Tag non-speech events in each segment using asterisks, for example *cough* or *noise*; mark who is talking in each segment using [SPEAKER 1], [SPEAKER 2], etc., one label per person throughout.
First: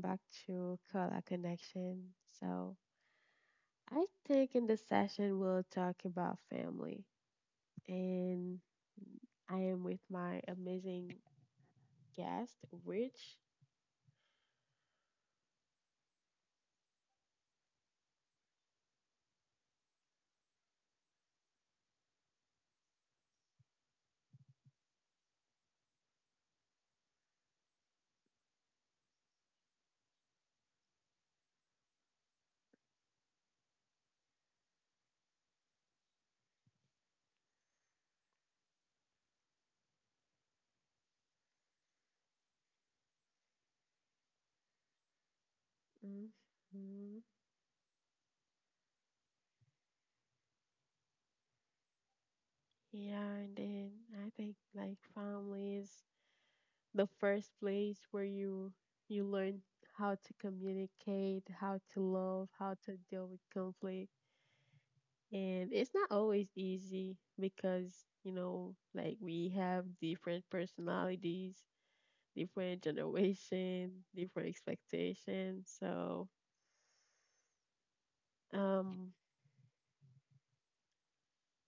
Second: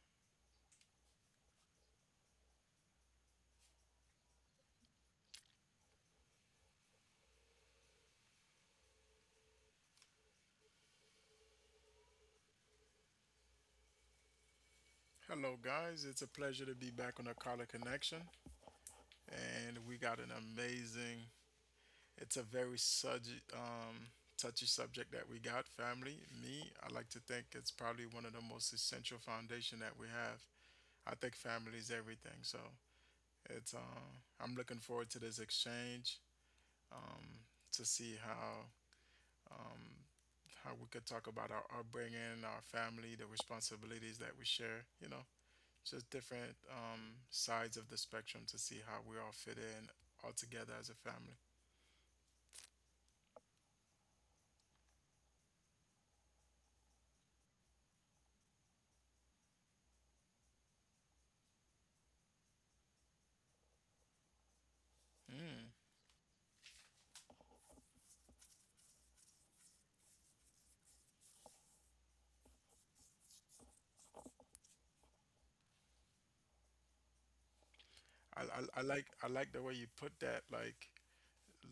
[SPEAKER 1] back to Color Connection. So, I think in this session we'll talk about family, and I am with my amazing guest, Rich.
[SPEAKER 2] Hello, guys. It's a pleasure to be back on the Collar Connection, and we got an amazing. It's a very subject, touchy subject that we got. Family, me, I like to think it's probably one of the most essential foundation that we have. I think family is everything. So it's. I'm looking forward to this exchange, um, to see how, um, how we could talk about our upbringing, our family, the responsibilities that we share. You know, just different,
[SPEAKER 1] Hmm.
[SPEAKER 2] sides of the spectrum to see how we all fit in all together as a family.
[SPEAKER 1] Yeah, and then I think like family is the first place where you learn how to communicate, how to love, how to deal with conflict.
[SPEAKER 2] Mm.
[SPEAKER 1] And it's not always easy because, like we have different personalities, different generation, different expectations. So,
[SPEAKER 2] I
[SPEAKER 1] um,
[SPEAKER 2] I like the way you put that.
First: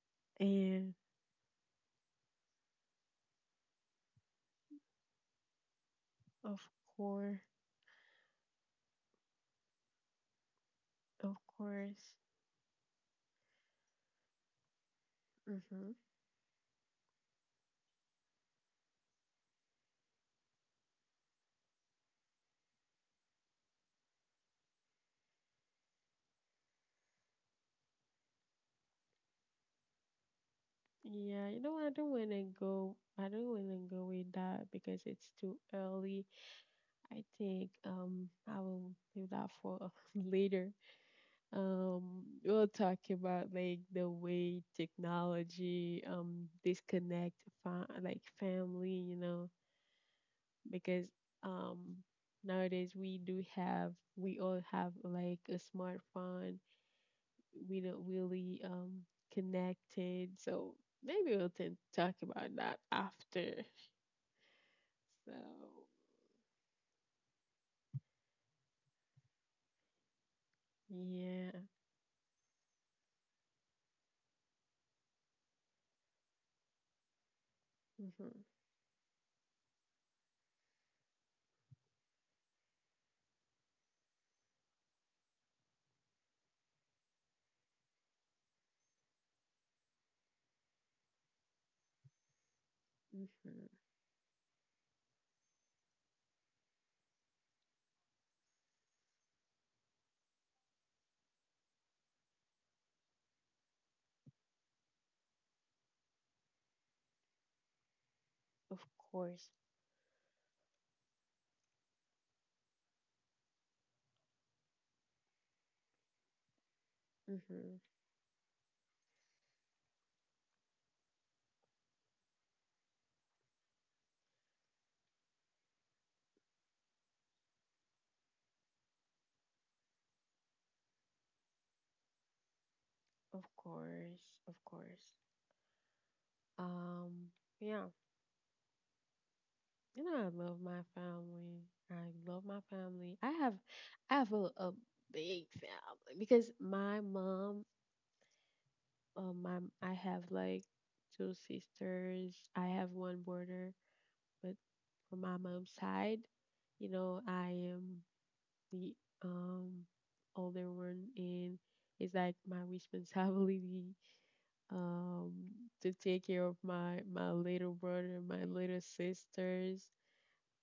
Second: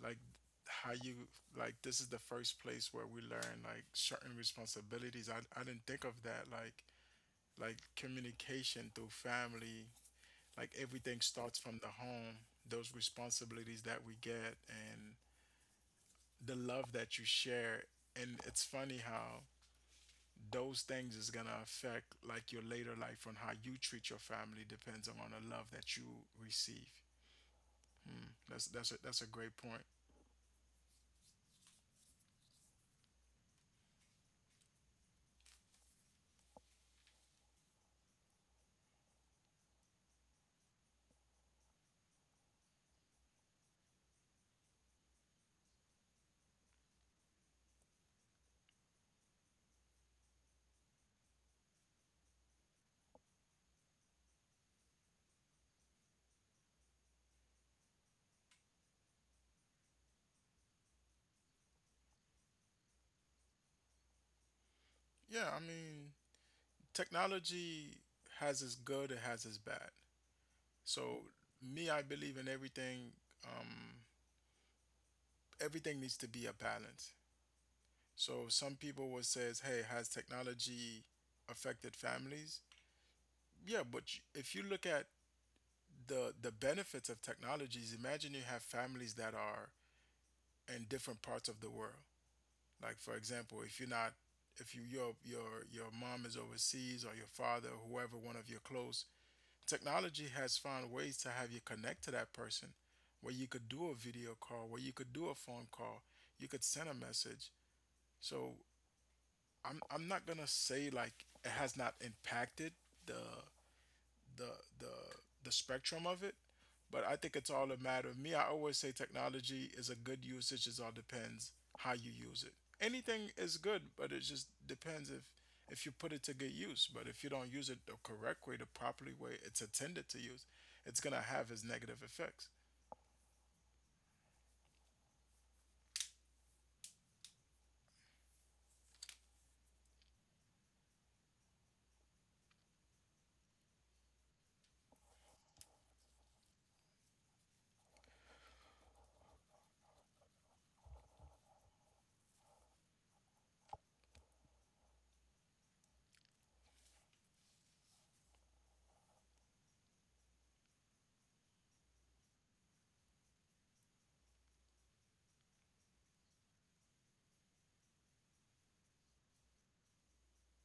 [SPEAKER 2] Like how
[SPEAKER 1] and
[SPEAKER 2] you like this is the first place where we learn like certain responsibilities. I didn't think of that.
[SPEAKER 1] of course,
[SPEAKER 2] Like communication through family. Like everything
[SPEAKER 1] of
[SPEAKER 2] starts from the
[SPEAKER 1] course.
[SPEAKER 2] home. Those responsibilities that we get and
[SPEAKER 1] hmm
[SPEAKER 2] the love that you share. And it's funny how those things is gonna affect like your later life on how you treat your family depends on the love that you receive. Hmm. That's a great point.
[SPEAKER 1] yeah, I don't want to go, I don't want to go with that because it's too early. I think, I will do that for *laughs* later. Um, we'll talk about like the way technology disconnect like family, because um nowadays we all have like a smartphone. We don't really connected, so maybe we'll talk about that after. So
[SPEAKER 2] Yeah, I mean, technology has its good, it has its bad. So
[SPEAKER 1] yeah.
[SPEAKER 2] me, I believe in everything. Um, Everything needs to be a balance.
[SPEAKER 1] Mm-hmm.
[SPEAKER 2] So some people will says, "Hey, has technology affected families?" Yeah, but you- if you look at the benefits of technologies, imagine you have families that are in different parts of the world. Like for example,
[SPEAKER 1] Mm-hmm.
[SPEAKER 2] if you're not if you your mom is overseas or your father or whoever one of your close technology has found ways to have you connect to that person where you could do a video call, where you could do a phone call, you could send a message. So
[SPEAKER 1] Of course.
[SPEAKER 2] I'm not gonna say like it has not impacted the the the the spectrum of it. But I think it's all
[SPEAKER 1] Mm-hmm.
[SPEAKER 2] a matter of me. I always say technology is a good usage. It all depends how you use it. Anything is good, but it just depends if you put it to good use. But if you don't use it the correct way, the properly way it's intended to use, it's gonna have its negative effects.
[SPEAKER 1] Of course. Of course. Um, yeah. I love my family. I love my family. I have a big family because my mom, my I have like two sisters. I have one brother, but from my mom's side, I am the um older one, and it's like my responsibility *laughs* um to take care of my little brother, my little sisters.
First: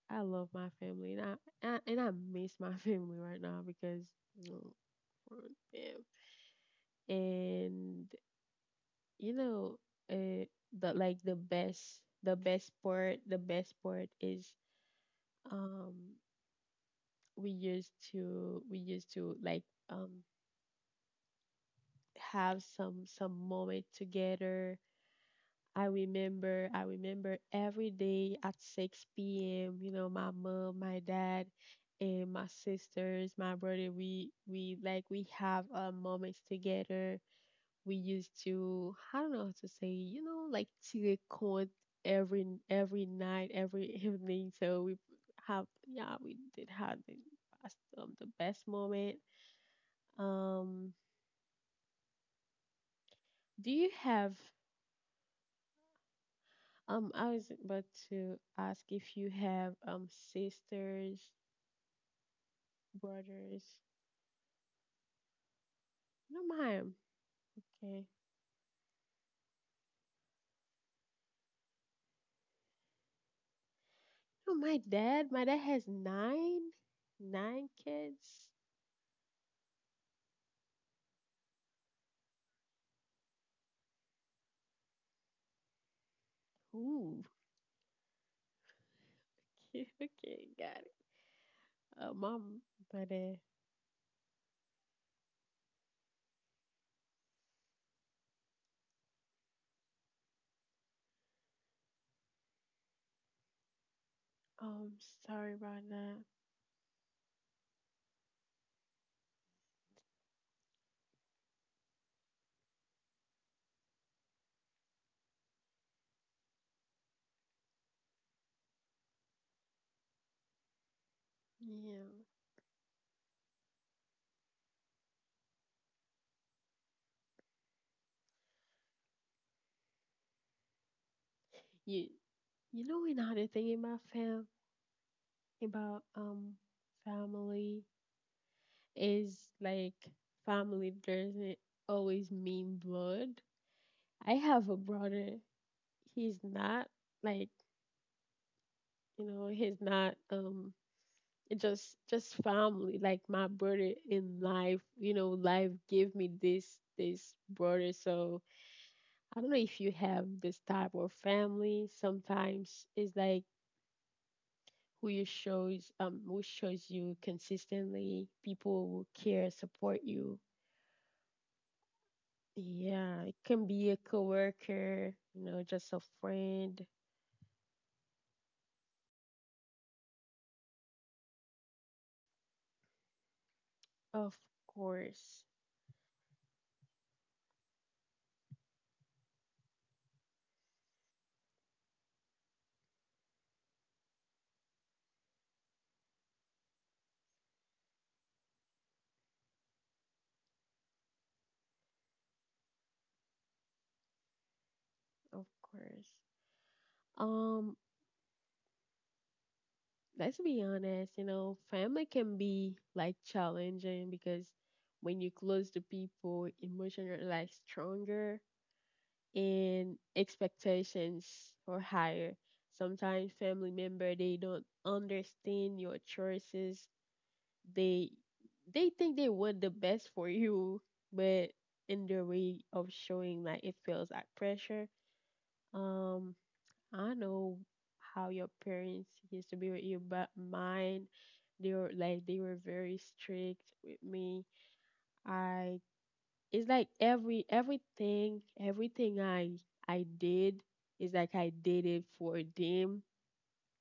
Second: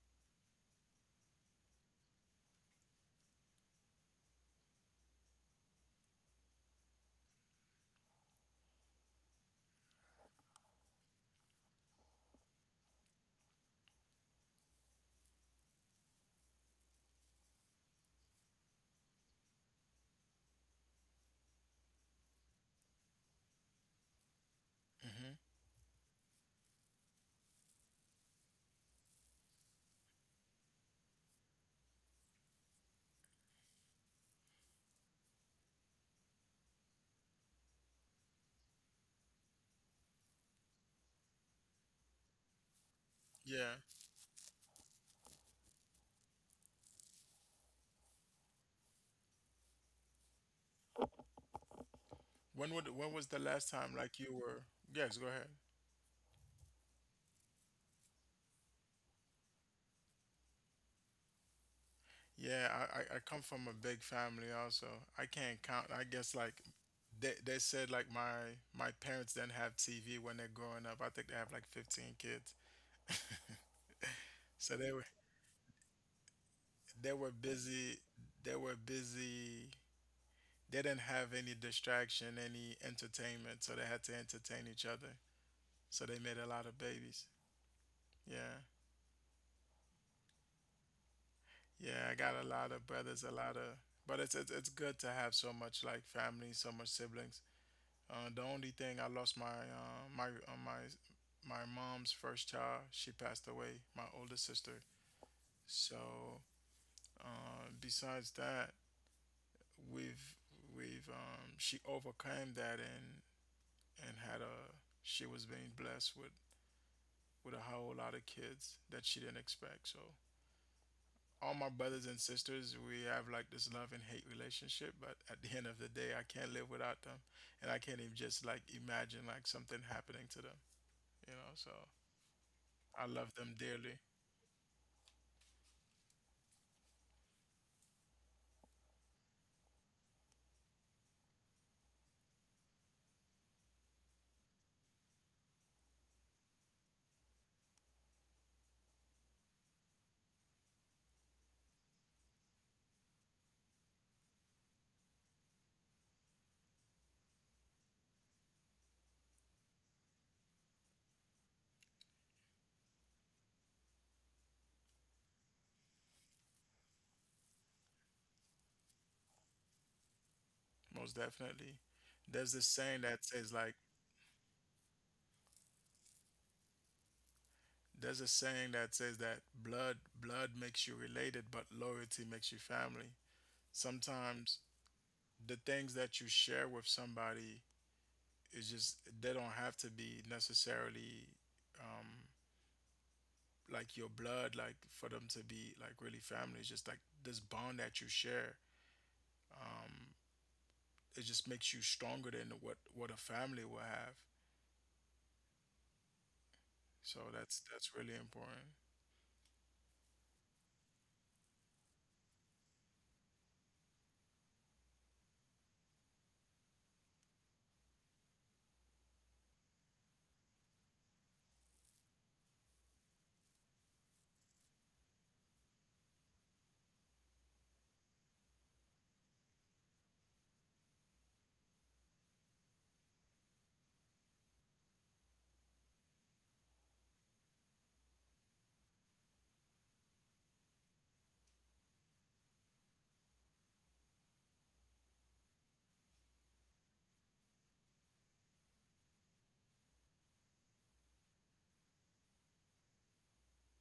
[SPEAKER 1] I love my family, and I and I miss my *laughs* family right now because you know, we're bam. And you know, uh, the like the best part is um we used to like um have some moment together.
[SPEAKER 2] hmm
[SPEAKER 1] I remember every day at 6 p.m., my mom, my dad, and my sisters, my brother, we have moments together. We used to, I don't know how to say, like teleconte every night,
[SPEAKER 2] Yeah.
[SPEAKER 1] every *laughs* evening. So we have, yeah, we did have the best moment. Um,
[SPEAKER 2] When would when was the last
[SPEAKER 1] do you
[SPEAKER 2] time like you
[SPEAKER 1] have
[SPEAKER 2] were? Yes, go ahead.
[SPEAKER 1] I was about to ask if you have sisters,
[SPEAKER 2] Yeah, I come from a
[SPEAKER 1] brothers.
[SPEAKER 2] big family also. I can't count. I guess
[SPEAKER 1] No,
[SPEAKER 2] like
[SPEAKER 1] mine.
[SPEAKER 2] they said like
[SPEAKER 1] Okay.
[SPEAKER 2] my parents didn't have TV when they're growing up. I think they have like 15 kids.
[SPEAKER 1] No,
[SPEAKER 2] So
[SPEAKER 1] my
[SPEAKER 2] they were
[SPEAKER 1] dad. My dad has
[SPEAKER 2] they were
[SPEAKER 1] nine
[SPEAKER 2] busy.
[SPEAKER 1] kids.
[SPEAKER 2] They were busy. They didn't have any distraction, any entertainment, so they had to entertain each other. So they made a lot of babies.
[SPEAKER 1] Ooh. *laughs*
[SPEAKER 2] Yeah.
[SPEAKER 1] Okay, okay, got it.
[SPEAKER 2] Yeah, I got a
[SPEAKER 1] Mom,
[SPEAKER 2] lot of
[SPEAKER 1] my
[SPEAKER 2] brothers, a
[SPEAKER 1] dad.
[SPEAKER 2] lot of but it's good to have so much like family, so much siblings. The only thing I lost my my my my mom's first child. She passed away. My older sister.
[SPEAKER 1] Um, sorry about
[SPEAKER 2] So
[SPEAKER 1] that.
[SPEAKER 2] besides that, we've we've she overcame that and had a she was being blessed with a whole lot of kids that she didn't expect. So all my brothers and
[SPEAKER 1] Yeah.
[SPEAKER 2] sisters, we have like this love and hate relationship. But at the end of the day, I can't live without them, and I can't even just like imagine like something happening to them. You know, so
[SPEAKER 1] You, you know
[SPEAKER 2] I love
[SPEAKER 1] another
[SPEAKER 2] them
[SPEAKER 1] thing about
[SPEAKER 2] dearly,
[SPEAKER 1] about family is like family doesn't always mean blood. I have a brother. He's not like He's not. It just family. Like my brother in life. Life gave me this brother. So I don't know if you have this type of family. Sometimes it's like who shows you consistently. People who care, support you.
[SPEAKER 2] most definitely. There's this saying
[SPEAKER 1] Yeah,
[SPEAKER 2] that
[SPEAKER 1] it
[SPEAKER 2] says
[SPEAKER 1] can
[SPEAKER 2] like
[SPEAKER 1] be a coworker. Just a friend.
[SPEAKER 2] there's a saying that says that blood makes you related, but loyalty makes you family.
[SPEAKER 1] Of
[SPEAKER 2] Sometimes
[SPEAKER 1] course,
[SPEAKER 2] the things that you share with somebody is just they don't have to be necessarily um like your blood, like for them to be like really family. It's just like this bond that you share. Um it just makes you stronger than what a family will have.
[SPEAKER 1] of course.
[SPEAKER 2] So that's
[SPEAKER 1] Um,
[SPEAKER 2] that's really important.
[SPEAKER 1] let's be honest, family can be like challenging because when you're close to people, emotions are like stronger and expectations are higher. Sometimes family member they don't understand your choices. They they think they want the best for you, but in their way of showing like it feels like pressure. Um I know how your parents used to be with you, but mine, they were very strict with me. I it's like every everything everything I did is like I did it for them,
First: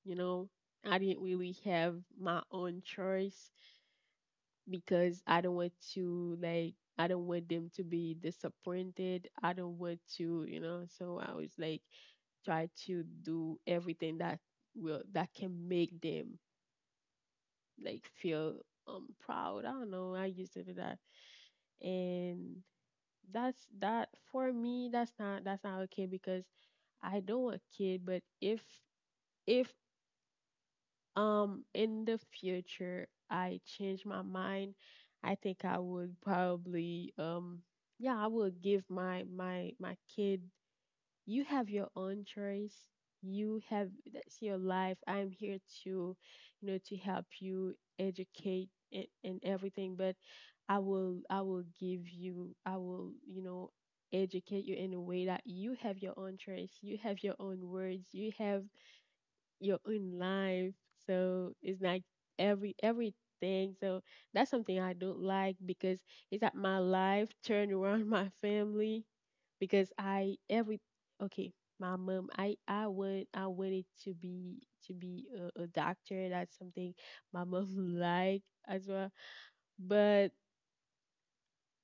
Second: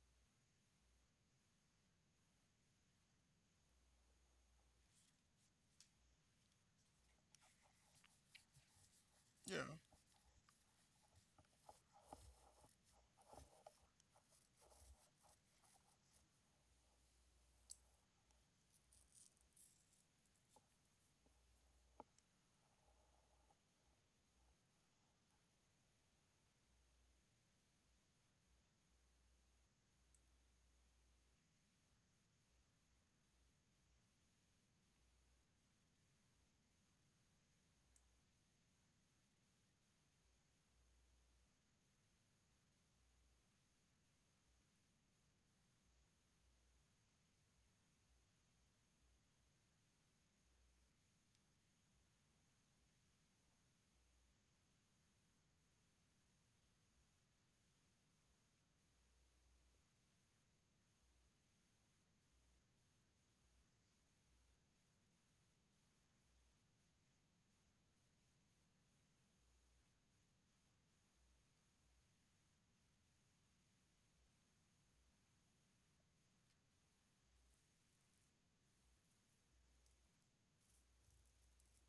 [SPEAKER 1] you know. I didn't really have my own choice because I don't want them to be disappointed. I
[SPEAKER 2] Yeah.
[SPEAKER 1] don't want to, so I was like try to do everything that can make them like feel proud. I don't know. I used to do that, and that's that for me. That's not okay because I don't want kid. But if in the future I change my mind, I think I would probably yeah I would give my kid, you have your own choice, you have that's your life, I'm here to to help you educate, and everything, but I will give you, I will educate you in a way that you have your own choice, you have your own words, you have your own life. So it's like everything. So that's something I don't like because it's like my life turned around *laughs* my family because I every okay my mom, I wanted to be a doctor. That's something my mom *laughs* like as well. But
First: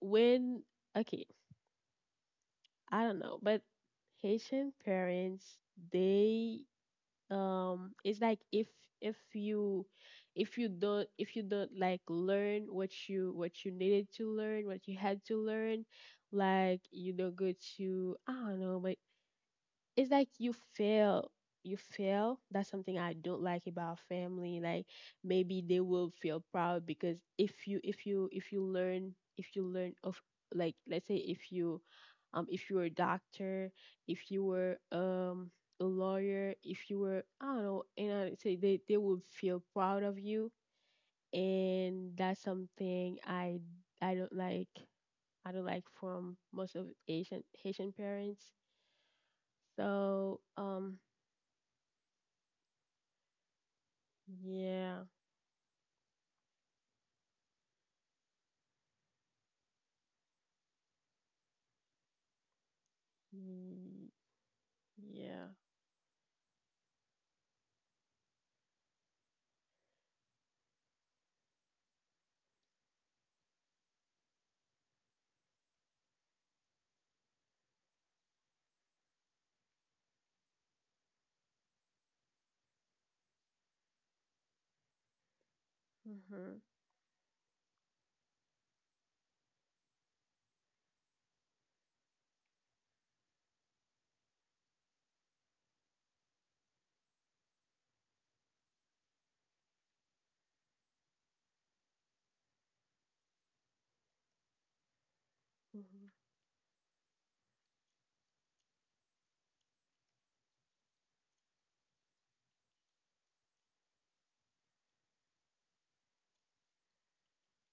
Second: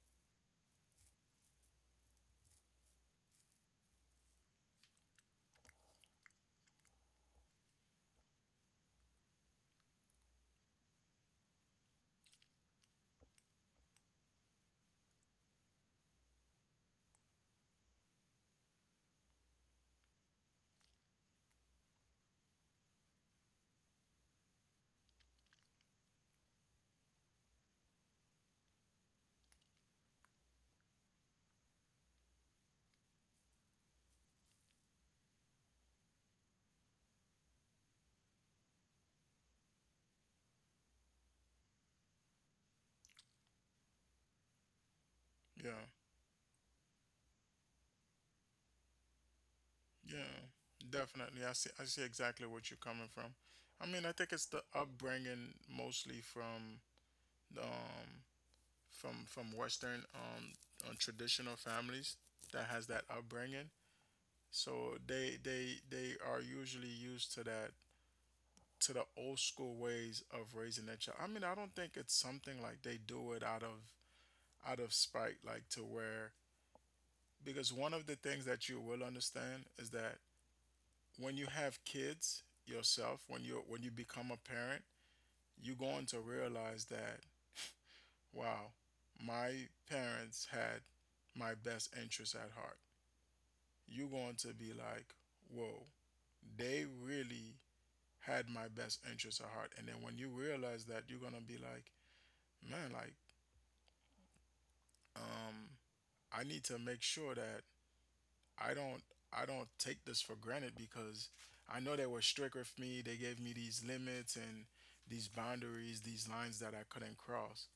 [SPEAKER 1] when okay I don't know but Haitian parents they it's like if you if you don't like learn what you needed to learn what you had to learn like you don't go to I don't know but it's like you feel that's something I don't like about family. Like maybe they will feel proud because if you learn of, like, let's say if you were a doctor, if you were a lawyer, if you were I don't know, and I say they would feel proud of you, and that's something I don't like. I
[SPEAKER 2] Yeah,
[SPEAKER 1] don't like from most of Asian Haitian parents.
[SPEAKER 2] yeah,
[SPEAKER 1] So
[SPEAKER 2] definitely. I see. I see exactly what you're coming from. I mean, I think it's the
[SPEAKER 1] yeah.
[SPEAKER 2] upbringing mostly from the from Western, traditional families that has that upbringing.
[SPEAKER 1] Mm.
[SPEAKER 2] So they
[SPEAKER 1] Yeah.
[SPEAKER 2] they they are usually used to that to the old school ways of raising their child. I mean, I don't think it's something like they do it out of spite, like to where because one of the things that you will understand is that when you have kids yourself, when you become a parent, you're going to
[SPEAKER 1] Mm-hmm.
[SPEAKER 2] realize that wow, my parents had my best interest at heart. You're going to be like, whoa, they really had my best interest at heart. And then when you realize that, you're gonna be like, man, like, um,
[SPEAKER 1] Mm-hmm.
[SPEAKER 2] I need to make sure that I don't I don't take this for granted because I know they were strict with me. They gave me these limits and these boundaries, these lines that I couldn't cross.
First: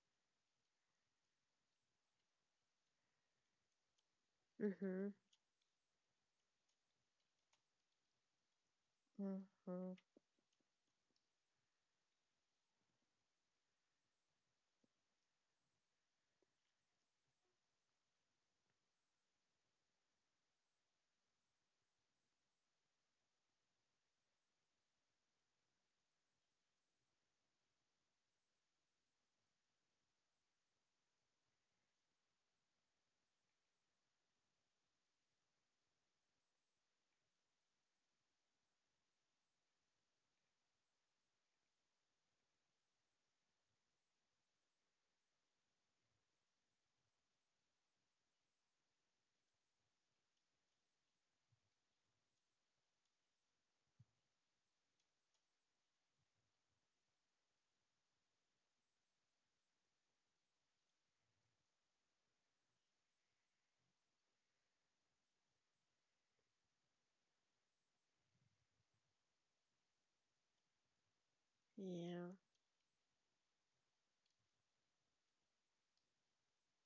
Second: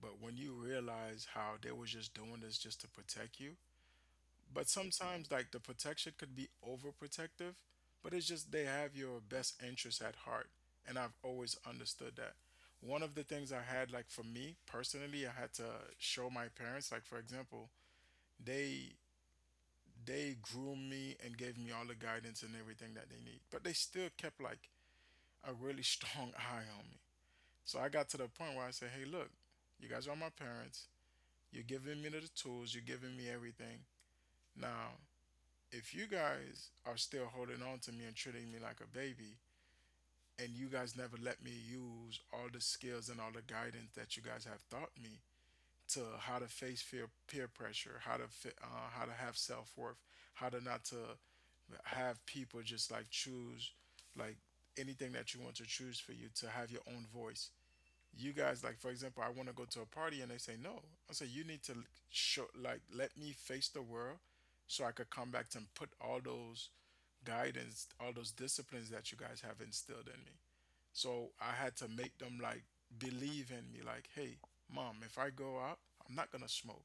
[SPEAKER 2] But when you realize how they were just doing this just to protect you, but
[SPEAKER 1] Mm-hmm.
[SPEAKER 2] sometimes like the protection could be overprotective, but it's just they have your best
[SPEAKER 1] Mm-hmm.
[SPEAKER 2] interest at heart. And I've always understood that. One of the things I had like for me personally, I had to show my parents, like for example, they they groomed me and gave me all the guidance and everything that they need. But they still kept like a really strong *laughs* eye on me. So I got to the point where I said, hey, look, you guys are my parents. You're giving me the tools. You're giving me everything. Now, if you guys are still holding on to me and treating me like a baby, and you guys never let me use all the skills and all the guidance that you guys have taught me, to how to face fear, peer pressure, how to have self worth, how to not to have people just like choose like anything that you want to choose for you to have your own voice. You guys like for example, I want to go to a party and they say no. I say you need to show like let me face the world so I could come back to and put all those guidance, all those disciplines that you guys have instilled in me. So I had to make
[SPEAKER 1] Yeah.
[SPEAKER 2] them like believe in me, like, hey, mom, if I go out, I'm not gonna smoke.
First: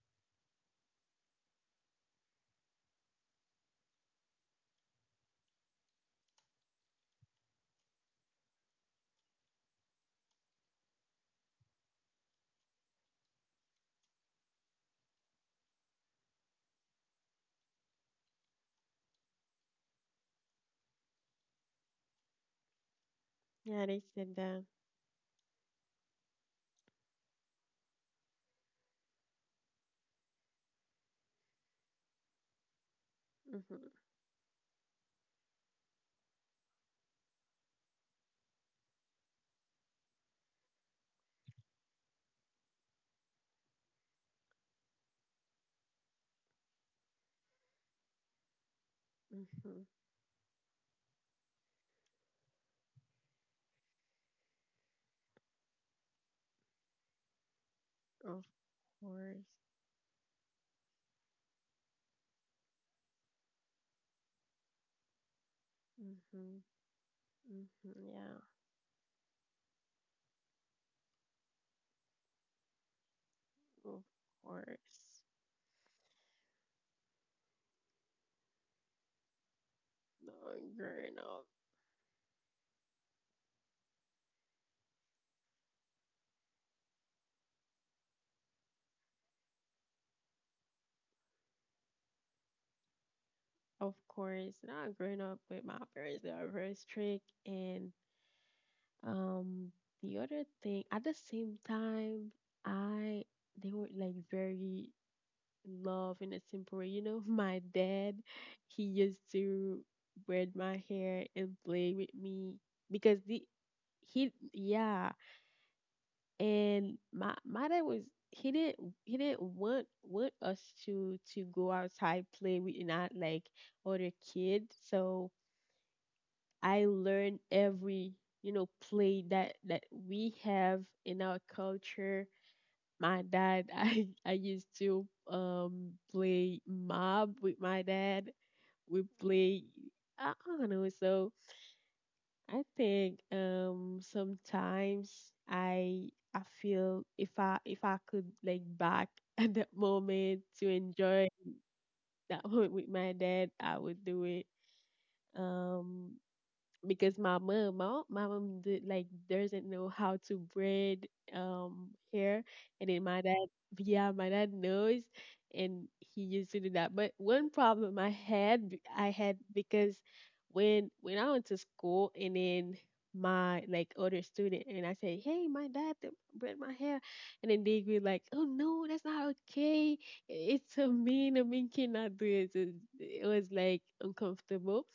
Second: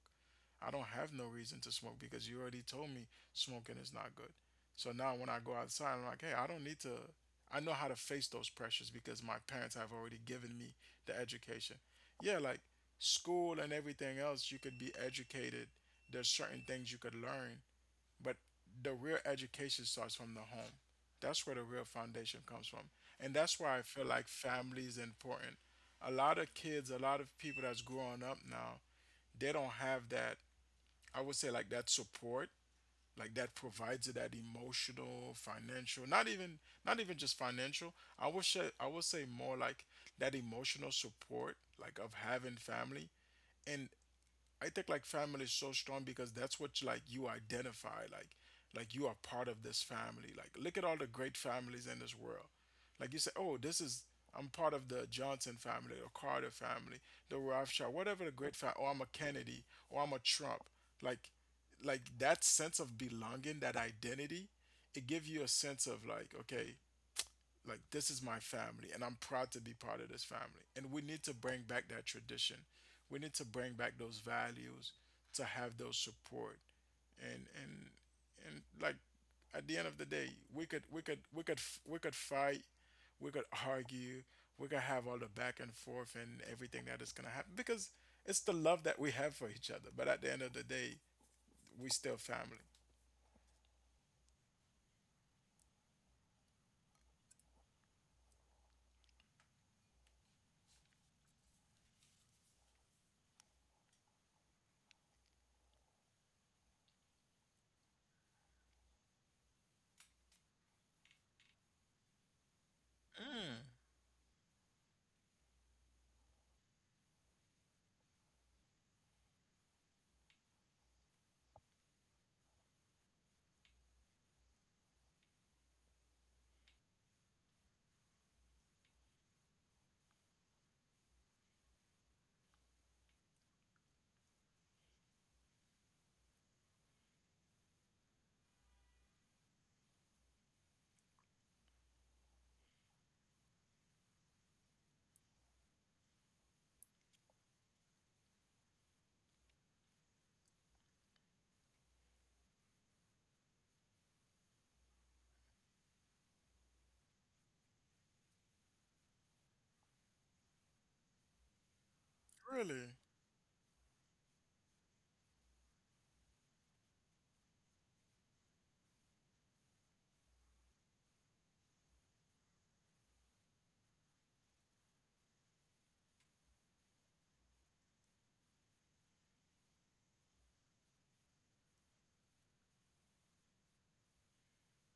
[SPEAKER 2] I don't have no reason to smoke because you already told me smoking is not good. So now when I go outside, I'm like, hey, I don't need to. I know how to face those pressures because my parents have already given me the education. Yeah, like school and everything else, you could be educated. There's certain things you could learn, but the real education starts from the home. That's where the real foundation comes from. And that's why I
[SPEAKER 1] Yeah, they
[SPEAKER 2] feel like
[SPEAKER 1] said that.
[SPEAKER 2] family is important. A lot of kids, a lot of people that's growing up now, they don't have that, I would say like that support, like that
[SPEAKER 1] Mm-hmm.
[SPEAKER 2] provides it that emotional, financial, not even not even just financial. I would say more like that emotional support, like of having family. And I think like family is so strong because that's what like you identify like you are part of
[SPEAKER 1] Mm-hmm.
[SPEAKER 2] this family. Like look at all the great families in this world. Like you say, oh, this is I'm part of the Johnson family, the Carter family, the Rothschild, whatever the
[SPEAKER 1] Of
[SPEAKER 2] great family. Or I'm a
[SPEAKER 1] course.
[SPEAKER 2] Kennedy, or I'm a Trump. Like like that sense of belonging, that identity, it gives you a sense of like
[SPEAKER 1] Mm-hmm.
[SPEAKER 2] okay like
[SPEAKER 1] Mm-hmm.
[SPEAKER 2] this is
[SPEAKER 1] Yeah.
[SPEAKER 2] my family and I'm proud to be part of this family. And we need to bring back that tradition. We need to bring back
[SPEAKER 1] Of
[SPEAKER 2] those values
[SPEAKER 1] course.
[SPEAKER 2] to have those support. And and and like at the end of the day,
[SPEAKER 1] Not growing up.
[SPEAKER 2] we could fight, we could argue, we could have all the back and forth and everything that is gonna happen because it's the love that we have for each other. But at the end of the day, we still family.
[SPEAKER 1] Of course. Not growing up with my parents. They are very strict. And um the other thing at the same time, I they were like very love in a simple way. *laughs* My dad, he used to braid my hair and play with me because
[SPEAKER 2] Mm,
[SPEAKER 1] he yeah, and my dad was he didn't he didn't want us to go outside play with not like other kids. So I learned every, play that we have in our culture. My dad, *laughs* I used to play mob with my dad. We play, I don't know, so I think sometimes i I feel, if I could like back *laughs* at that moment to enjoy that *laughs* moment with my dad, I would do it, um because my mom, like doesn't know how to braid hair, and
[SPEAKER 2] really?
[SPEAKER 1] then my dad, yeah, my dad knows, and he used to do that. But one problem I had, I had, because when I went to school, and then my, like, other student, and I said, hey, my dad braid my hair, and then they were like, oh no, that's not okay. It's so mean. A mean cannot do it. It was like uncomfortable,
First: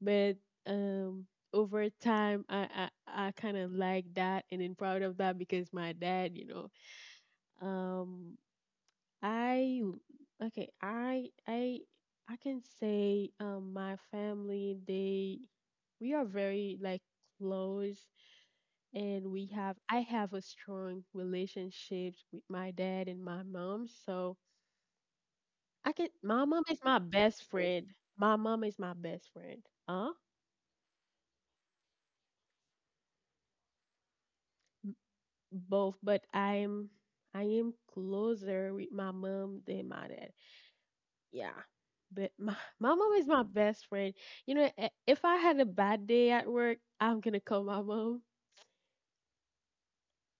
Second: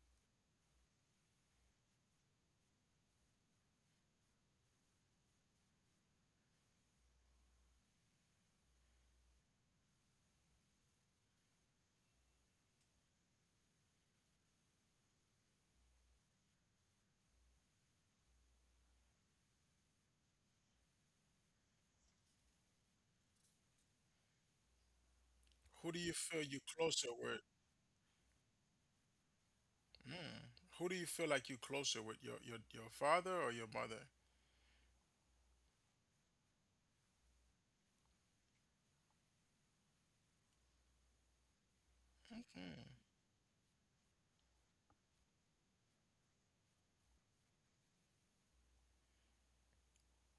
[SPEAKER 1] but. Um, over time I kind of like that and then proud of that because my dad, um I okay, I can say my family, they we are very like close, and we have I have a strong relationship with my dad and my mom, so
[SPEAKER 2] Who
[SPEAKER 1] I
[SPEAKER 2] do
[SPEAKER 1] can
[SPEAKER 2] you
[SPEAKER 1] my
[SPEAKER 2] feel you
[SPEAKER 1] mom is my
[SPEAKER 2] closer with?
[SPEAKER 1] best friend. My mom is my best friend. Huh?
[SPEAKER 2] Mm. Who do you feel like you're closer with, your father or your mother?
[SPEAKER 1] Both, but I am closer with my mom than my dad. Yeah. But
[SPEAKER 2] Okay.
[SPEAKER 1] my *laughs* my mom is my best friend. If I had a bad day at work, I'm gonna call my mom.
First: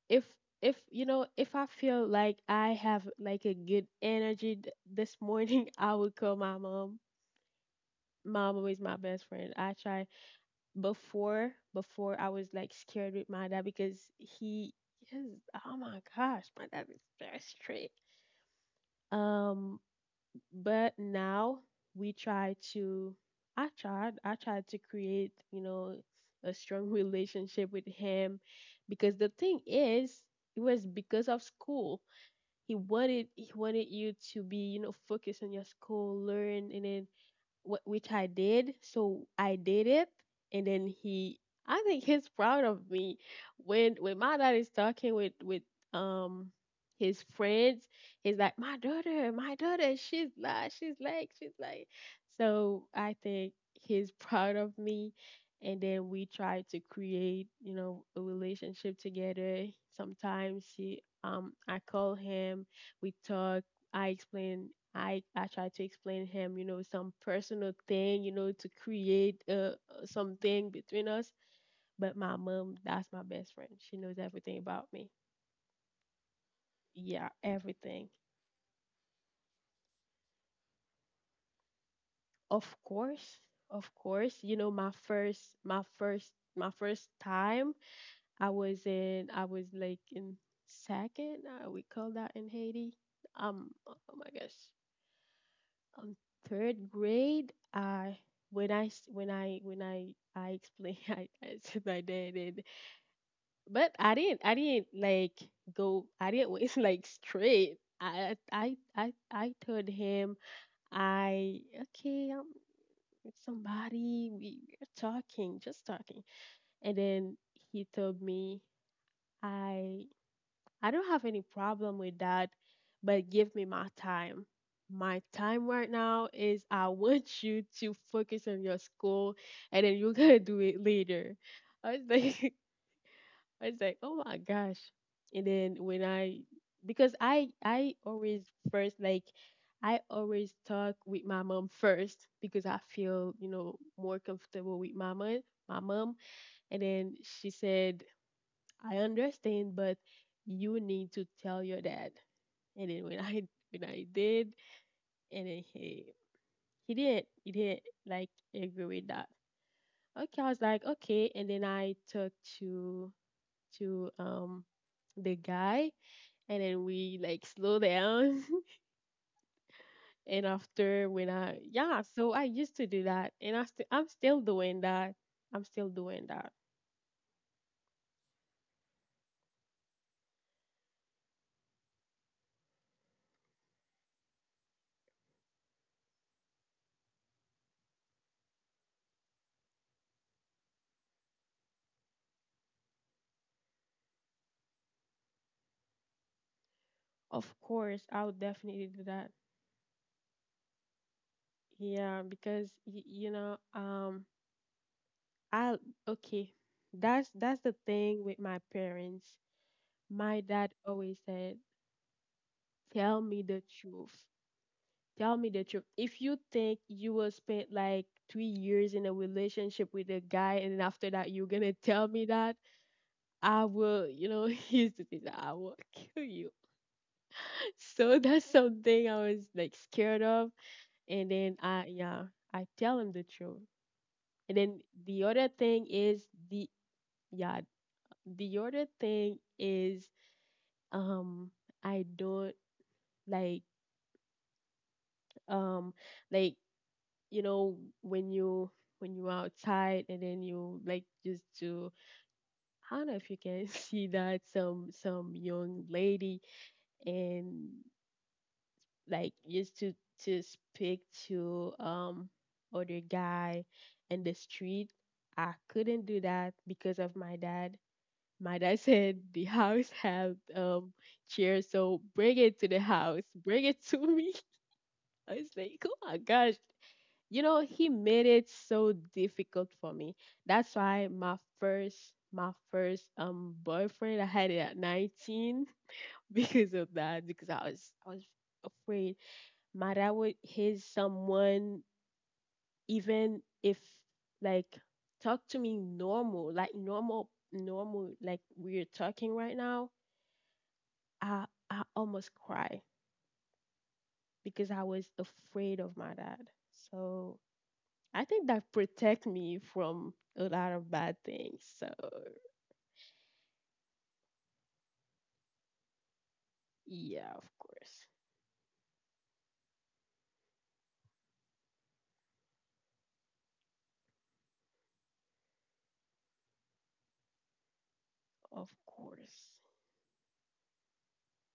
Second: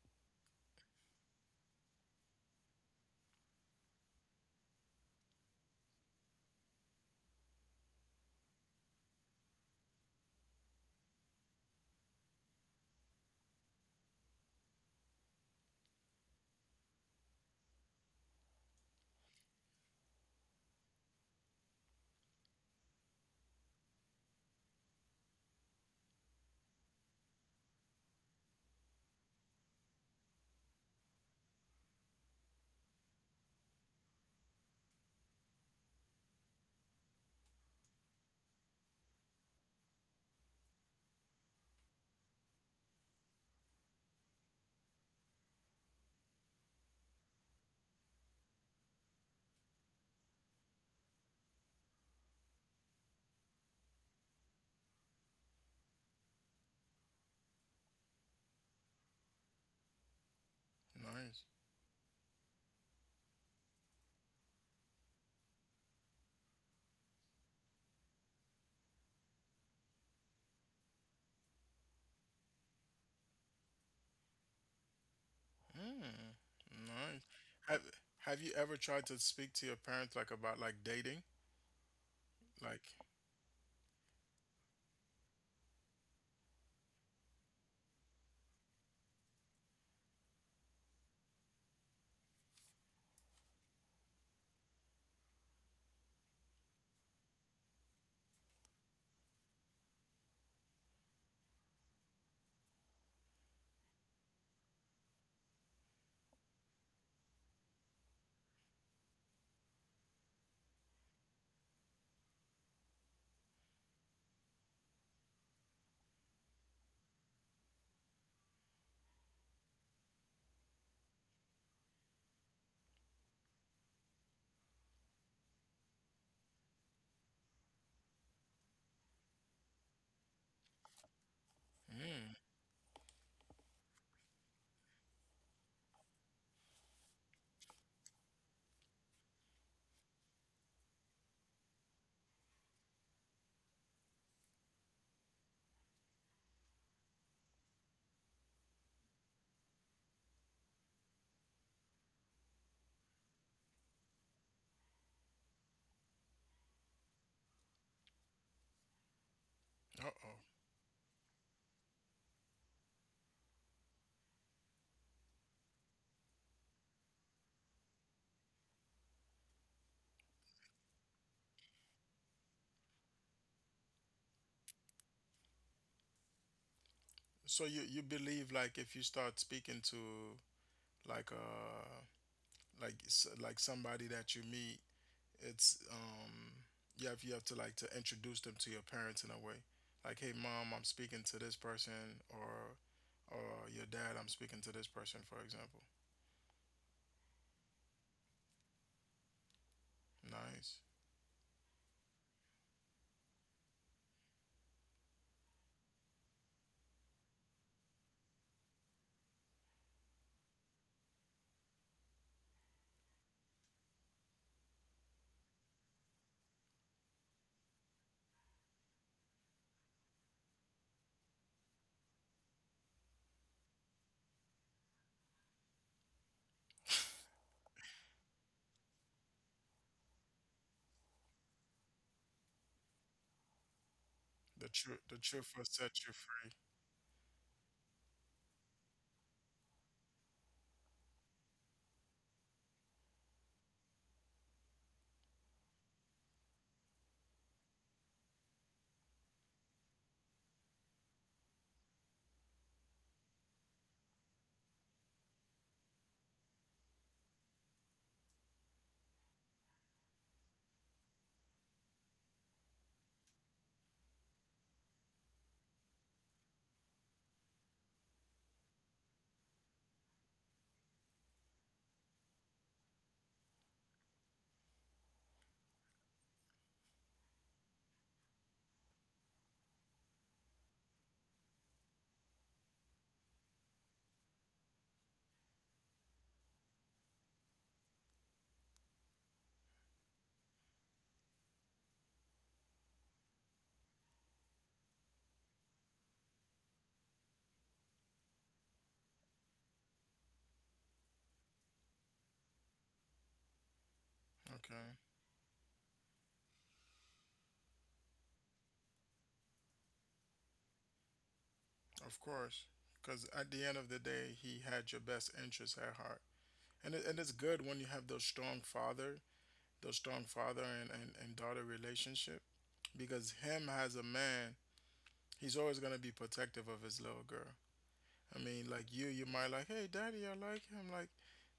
[SPEAKER 1] If if if I feel like I have like a good energy this morning, *laughs* I would call my mom. My mom is my best friend. I try before before I was like scared with my dad because he is oh my gosh, my dad is very strict. Um, but now we try to I tried to create, a strong *laughs* relationship with him because the thing is it was because of school, he wanted you to be, focused on your school learn, and then which I did. So I did it, and then I think he's proud of me. When my dad is talking with um his friends, he's like, my daughter, she's like. So I think he's proud of me. And then we try to create, a relationship together. Sometimes
[SPEAKER 2] Nice.
[SPEAKER 1] I call him, we talk, I try to explain him, some personal thing, to create something between us. But my mom, that's my best friend. She knows everything about me.
[SPEAKER 2] Mm. Nice.
[SPEAKER 1] Yeah,
[SPEAKER 2] Have
[SPEAKER 1] everything.
[SPEAKER 2] Have you ever tried to speak to your parents like about like dating? Like,
[SPEAKER 1] Of course, of course. My first time I was in, I was like in second, we call that in Haiti. Oh my gosh. Um, third grade, I when I s- when I when I explained, *laughs* I said I did it, but I didn't went *laughs* like straight. I told him. I okay With somebody, we were talking, just talking, and then he told me, i I don't have any problem with that, but give me my time. My time right now is I want *laughs* you to focus on your school, and then you're gonna do it later. I was
[SPEAKER 2] mm,
[SPEAKER 1] like, *laughs* I was like, oh my gosh. And then when I, because I always first, like, I always talk with my mom first because I feel, you know, more comfortable with my mom my mom. And then she said, I understand, but you need to tell your dad. And then when I, when I did, and then he he did like agree with that.
[SPEAKER 2] uh-oh.
[SPEAKER 1] Okay, I was like okay, and then I talked to to um the guy, and then we like slow down. *laughs* And after, when I, yeah, so I used to do that, and I'm still doing that. I'm still doing that.
[SPEAKER 2] So you believe, like, if you start speaking to like uh like like somebody that you meet, it's you have to, like, to introduce them to your parents in a way, like, "Hey mom, I'm speaking to this person," or your dad, "I'm speaking to this person," for example.
[SPEAKER 1] Of course, I would definitely do that.
[SPEAKER 2] Nice.
[SPEAKER 1] Yeah, because you know, I okay that's the thing with my parents. My dad always said, tell me the truth. Tell me the truth. If you think you will spend like 3 years in a relationship with a guy and after that you're gonna tell me that, I will, *laughs* here's the thing, I will kill you. *laughs* So that's something I was like scared of. And then I, yeah, I tell him the truth. And
[SPEAKER 2] The
[SPEAKER 1] then
[SPEAKER 2] truth, the
[SPEAKER 1] the
[SPEAKER 2] truth
[SPEAKER 1] other
[SPEAKER 2] will
[SPEAKER 1] thing
[SPEAKER 2] set you
[SPEAKER 1] is
[SPEAKER 2] free.
[SPEAKER 1] the, yeah, the other thing is, um, I don't like, um, like you know when you, when you are outside and then you like just to, I don't know if you can *laughs* see that, some young lady and like used to speak to other guy in the street. I couldn't do that because of my dad. My dad *laughs* said the house had chairs, so bring it to the house, bring it to me. *laughs* I was like, oh my gosh. You know, he made it so difficult for me. That's why my first, my first boyfriend, I had it at 19. *laughs* Because of that, because I was afraid my dad would hit someone, even if, like, talk to me normal, like normal normal, like we're talking right now. i I almost cry because I
[SPEAKER 2] Okay.
[SPEAKER 1] was afraid of my dad. So I think that protect me from a lot of bad things. So
[SPEAKER 2] Of course, because at the end of the day, he had your best interest at heart. And, and it's
[SPEAKER 1] yeah, of
[SPEAKER 2] good when you have
[SPEAKER 1] course,
[SPEAKER 2] those strong father, those strong father and daughter relationship. Because him, as a man, he's always going to be protective of his little girl. I mean,
[SPEAKER 1] of
[SPEAKER 2] like, you might
[SPEAKER 1] course,
[SPEAKER 2] like, "Hey, daddy, I like him."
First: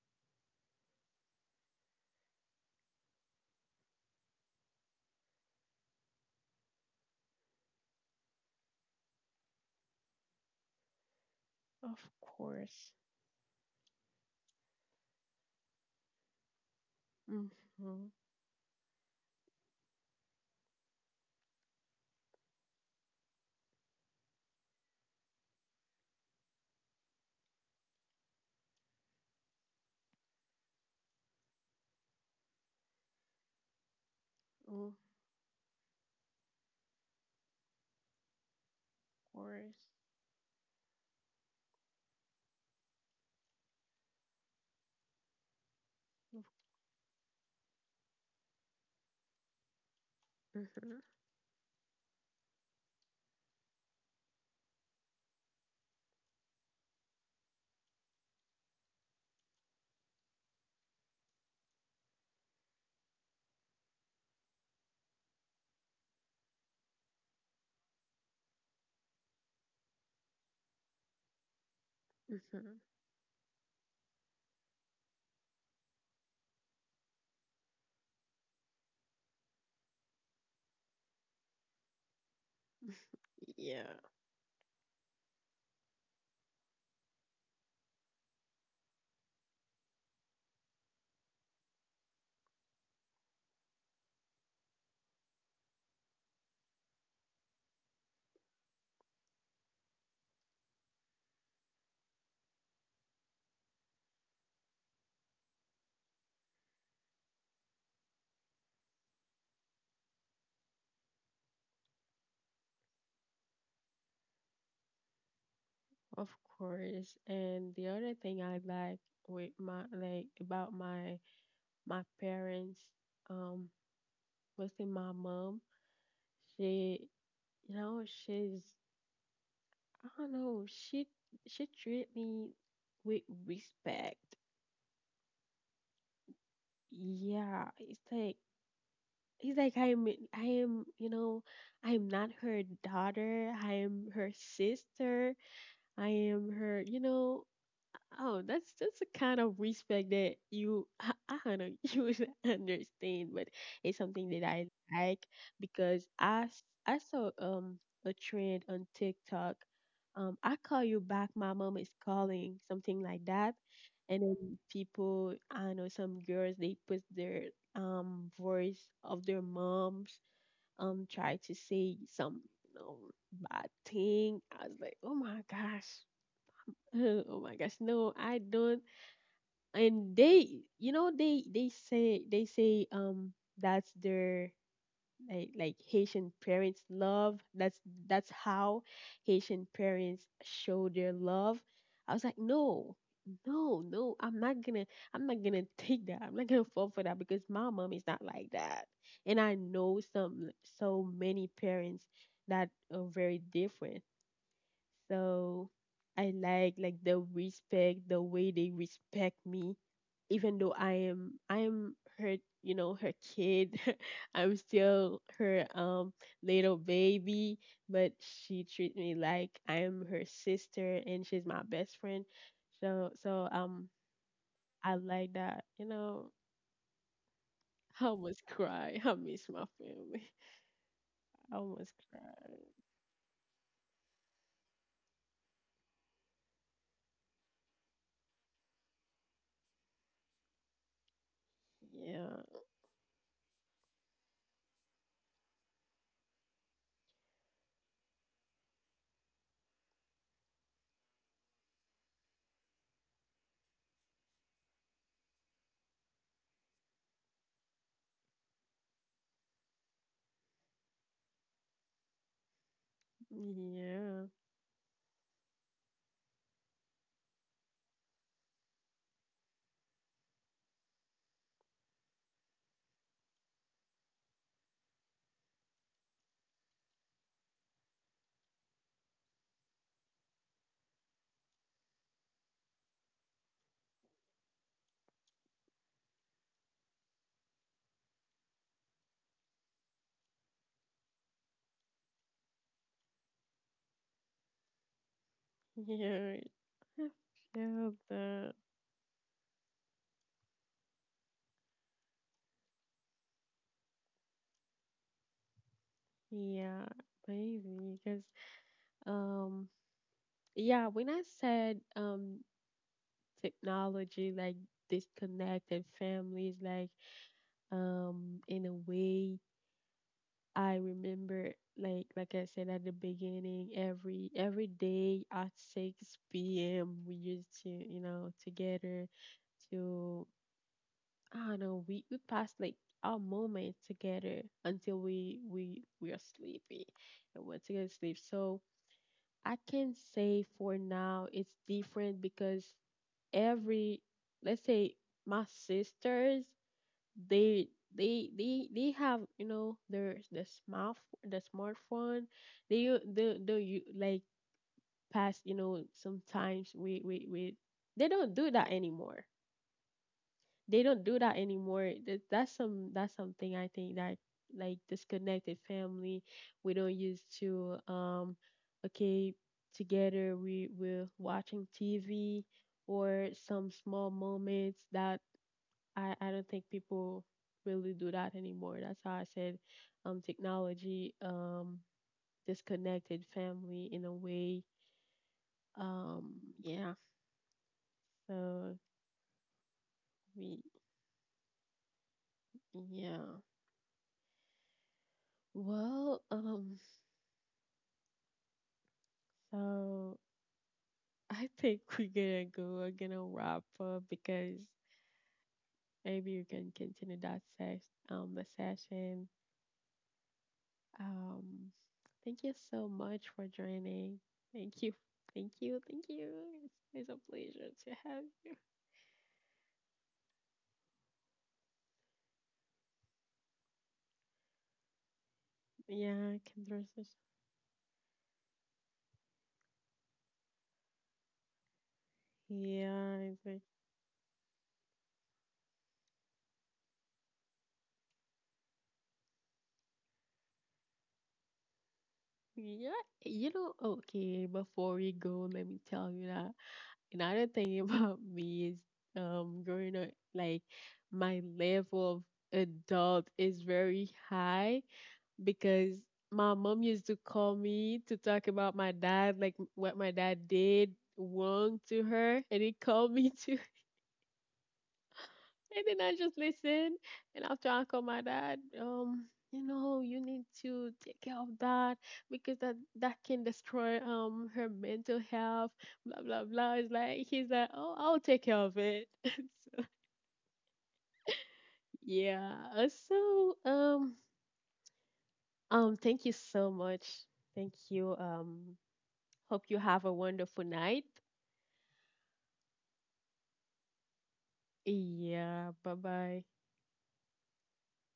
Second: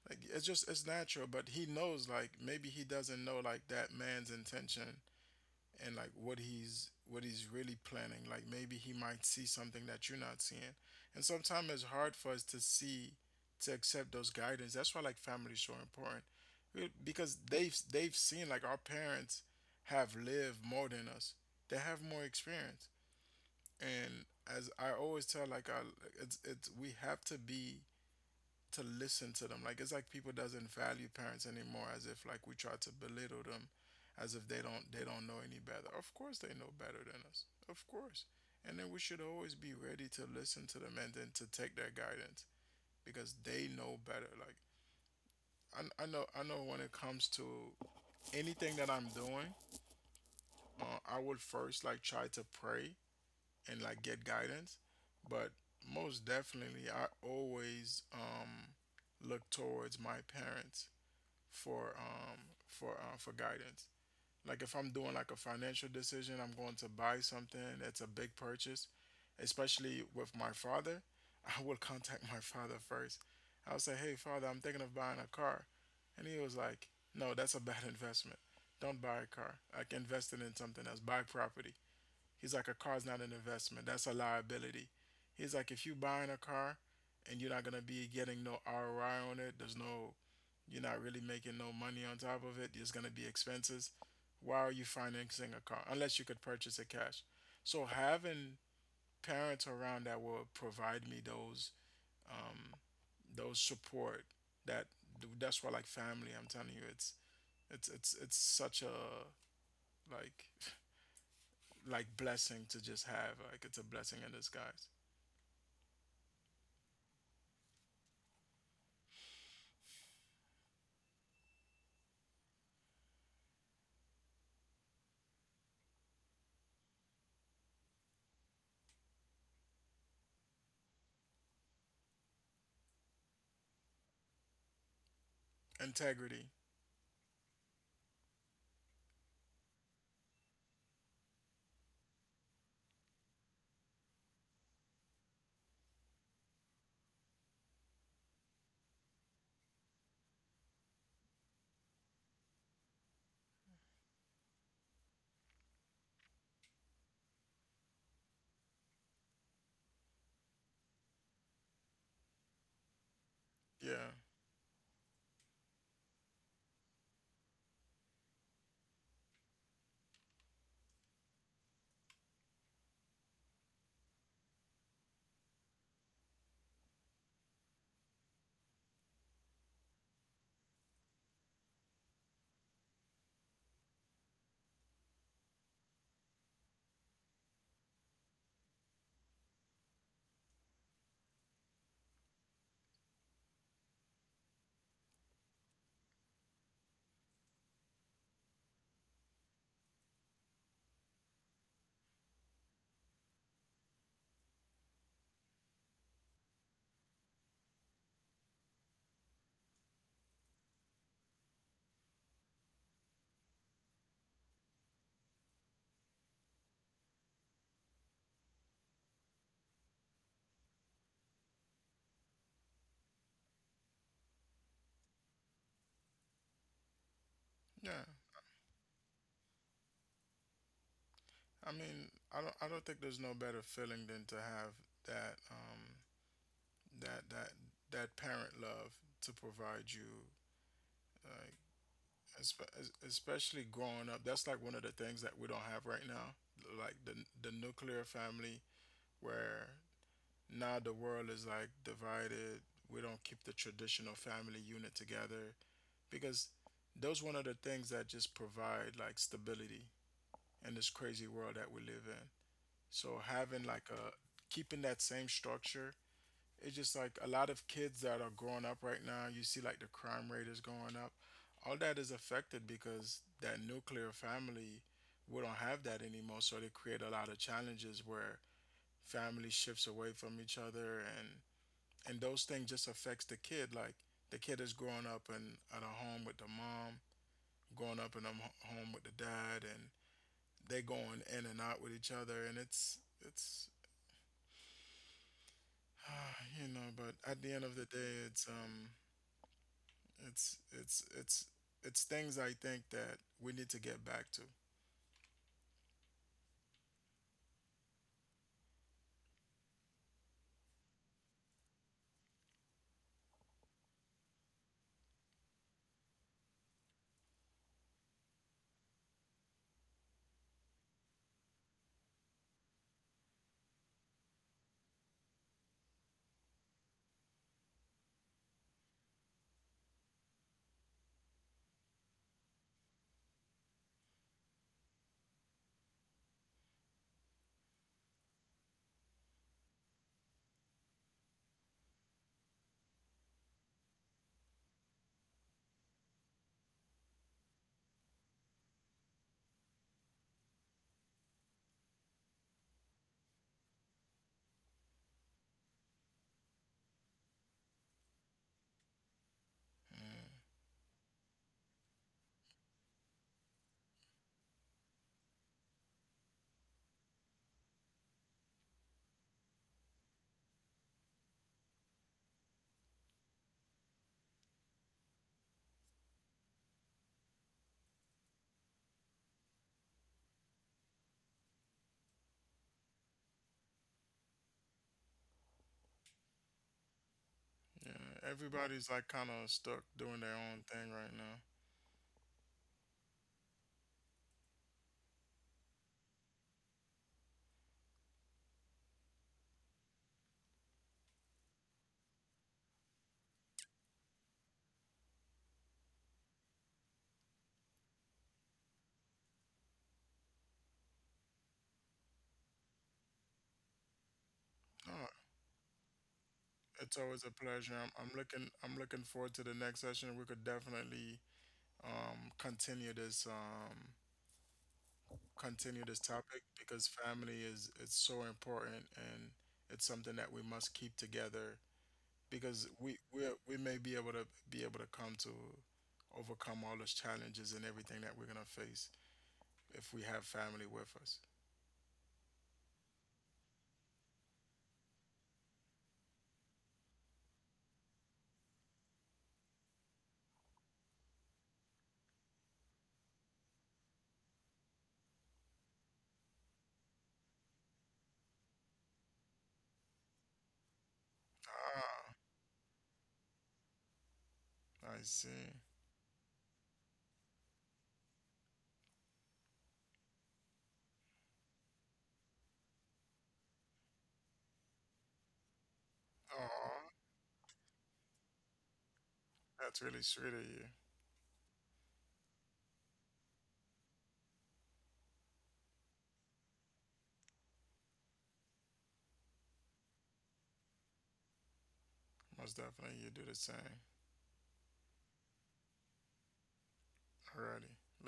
[SPEAKER 2] like it's just, it's natural. But he knows, like, maybe he doesn't know, like, that man's intention and like what he's, what he's really planning. Like, maybe he might see something that you're not seeing. And sometimes it's
[SPEAKER 1] of
[SPEAKER 2] hard for us to
[SPEAKER 1] course.
[SPEAKER 2] see, to accept those guidance. That's why, like, family is so important. Because
[SPEAKER 1] Mhm,
[SPEAKER 2] they've seen, like, our parents have lived more than us. They have more experience. And, as I always tell, like, I, it's we have to be, to listen to them. Like, it's like people doesn't value parents anymore, as if, like, we try to belittle them, as if
[SPEAKER 1] of
[SPEAKER 2] they don't know any better. Of course they know better than us, of course. And then we should always be
[SPEAKER 1] course.
[SPEAKER 2] ready to listen to them and then to take their guidance because they know better. Like, I know, I know when it comes to anything that I'm doing,
[SPEAKER 1] Mm-hmm.
[SPEAKER 2] I will first, like, try to pray and, like, get guidance. But most definitely, I always, look towards my parents for um, for guidance. Like if I'm doing, like, a financial decision, I'm going to buy something that's a big purchase, especially with my father. *laughs* I will contact my father
[SPEAKER 1] Mm-hmm.
[SPEAKER 2] first. I'll say, "Hey, father, I'm thinking of buying a car," and he was like, "No, that's a bad *laughs* investment. Don't buy a car. Like, invest it in something else. Buy property." He's like, a car's not an
[SPEAKER 1] Yeah,
[SPEAKER 2] investment. That's a liability. He's like, if you are buying a car and you're not gonna be getting no ROI on it, there's no, you're not really making no money on top of it. There's gonna be expenses. Why are you financing a car unless you could purchase it cash? So having parents around that will provide me um, those support, that that's why, like, family, I'm telling you, it's it's it's such a, like, *laughs* like blessing to just have. Like, it's a blessing in disguise.
[SPEAKER 1] of course. And the other thing I like with my, like, about my my parents, um, was in my mom. She, you know, she's, I don't know. She treat me with respect.
[SPEAKER 2] Integrity.
[SPEAKER 1] Yeah, it's like, he's like I'm, I am, you know, I'm not her daughter. I am her sister. I am her, you know. Oh, that's a kind of respect that you, I don't know *laughs* you would understand, but it's something that I like because I saw a trend on TikTok. I call you back. My mom is calling, something like that.
[SPEAKER 2] Yeah.
[SPEAKER 1] And then people, I know some girls, they put their voice of their moms, try to say some, bad thing. I was like, oh my gosh. *laughs* Oh my gosh, no, I don't. And they, you know, they say they say that's their, like Haitian parents love, that's how Haitian parents show their love. I was like no, no, no, I'm not gonna *laughs* take that. I'm not gonna fall for that because my mom is not like that. And I know some, so many parents that are very different. So I like the respect, the way they respect me. Even though I am, I am her, you know, her kid. *laughs* I'm still her little baby, but she treats me like I am her sister and she's my best friend. So so I like that, you know. *laughs*
[SPEAKER 2] Yeah.
[SPEAKER 1] I almost cry. *laughs* I miss my family. *laughs* I
[SPEAKER 2] I
[SPEAKER 1] almost
[SPEAKER 2] mean,
[SPEAKER 1] cry.
[SPEAKER 2] I don't think there's no better feeling than to have that that that parent love, to provide you, like,
[SPEAKER 1] Yeah.
[SPEAKER 2] especially growing up. That's, like, one of the things that we don't have right now. Like the nuclear family, where now the world is, like, divided. We don't keep the traditional family unit together, because those one of the things that just provide, like, stability in this crazy world that we live in. So having, like, a,
[SPEAKER 1] Yeah. *laughs*
[SPEAKER 2] keeping that same structure, it's just, like, a lot of kids that are growing up right now, you see, like, the crime rate is going up. All that is affected because that nuclear family, we don't have that anymore. So they create a lot of challenges where family shifts away from each other, and those things just affects the kid. Like, the kid is growing up in, at a home with the mom, growing up, and I'm home with the dad, and they going in and out with each other, and it's
[SPEAKER 1] Yeah.
[SPEAKER 2] *sighs* you know,
[SPEAKER 1] I
[SPEAKER 2] but at the end of the
[SPEAKER 1] feel
[SPEAKER 2] day,
[SPEAKER 1] that.
[SPEAKER 2] it's it's it's things, I think, that we need to get back to.
[SPEAKER 1] Yeah, amazing. Because, um, yeah, when I said technology like disconnected families, like, in a way, I remember, like I said at the beginning, every day at 6 p.m. we used to, you know, together to, I don't know, we passed like our moment together until we are sleepy and went to go to sleep. So I can say for now it's different because every, let's say, my sisters, they they have, you know, their, the smartphone. They, you like, past, you know, sometimes we they don't do that anymore.
[SPEAKER 2] Mm.
[SPEAKER 1] They don't do that anymore. That that's something I think that, like, disconnected family. We don't used to okay together we were watching TV or some small moments that I don't think people really do that anymore. That's how I said technology disconnected family in a way. Um yeah.
[SPEAKER 2] Yeah,
[SPEAKER 1] So
[SPEAKER 2] everybody's like kind of stuck doing their
[SPEAKER 1] we,
[SPEAKER 2] own thing right now.
[SPEAKER 1] yeah. Well, so I think we're gonna go. We're gonna wrap up because maybe you can continue that sesh the session. Um, thank you so much for joining. Thank you,
[SPEAKER 2] No,
[SPEAKER 1] thank you, thank you.
[SPEAKER 2] it's
[SPEAKER 1] It's
[SPEAKER 2] always
[SPEAKER 1] a
[SPEAKER 2] a
[SPEAKER 1] pleasure
[SPEAKER 2] pleasure.
[SPEAKER 1] to
[SPEAKER 2] I'm looking,
[SPEAKER 1] have
[SPEAKER 2] I'm looking forward to the next session. We could definitely um continue this um continue
[SPEAKER 1] you.
[SPEAKER 2] this
[SPEAKER 1] Yeah,
[SPEAKER 2] topic, because
[SPEAKER 1] conversation.
[SPEAKER 2] family is, it's so important, and it's something that we must keep together, because we
[SPEAKER 1] Yeah,
[SPEAKER 2] we
[SPEAKER 1] it's
[SPEAKER 2] we
[SPEAKER 1] a-
[SPEAKER 2] may be able to come to, overcome all those challenges and everything that we're gonna face if we have family with us.
[SPEAKER 1] yeah. You know, okay. Before we go, let me tell you that another thing *laughs* about me is, growing up, like, my level of adult is very high because my mom used to call me to talk about my dad, like what my dad did wrong
[SPEAKER 2] Ah,
[SPEAKER 1] to her, and he called me to, *laughs*
[SPEAKER 2] I see.
[SPEAKER 1] and then I just listened. And after I called my dad, you know, you need to take care of that because that can destroy her mental health, blah blah blah.
[SPEAKER 2] Oh,
[SPEAKER 1] It's like, oh, I'll take care of it. *laughs*
[SPEAKER 2] that's
[SPEAKER 1] So,
[SPEAKER 2] really sweet of you.
[SPEAKER 1] yeah. So thank you so much. Thank you, hope you have a wonderful night.
[SPEAKER 2] Most definitely, you do the same.
[SPEAKER 1] Yeah, bye bye.
[SPEAKER 2] Alrighty.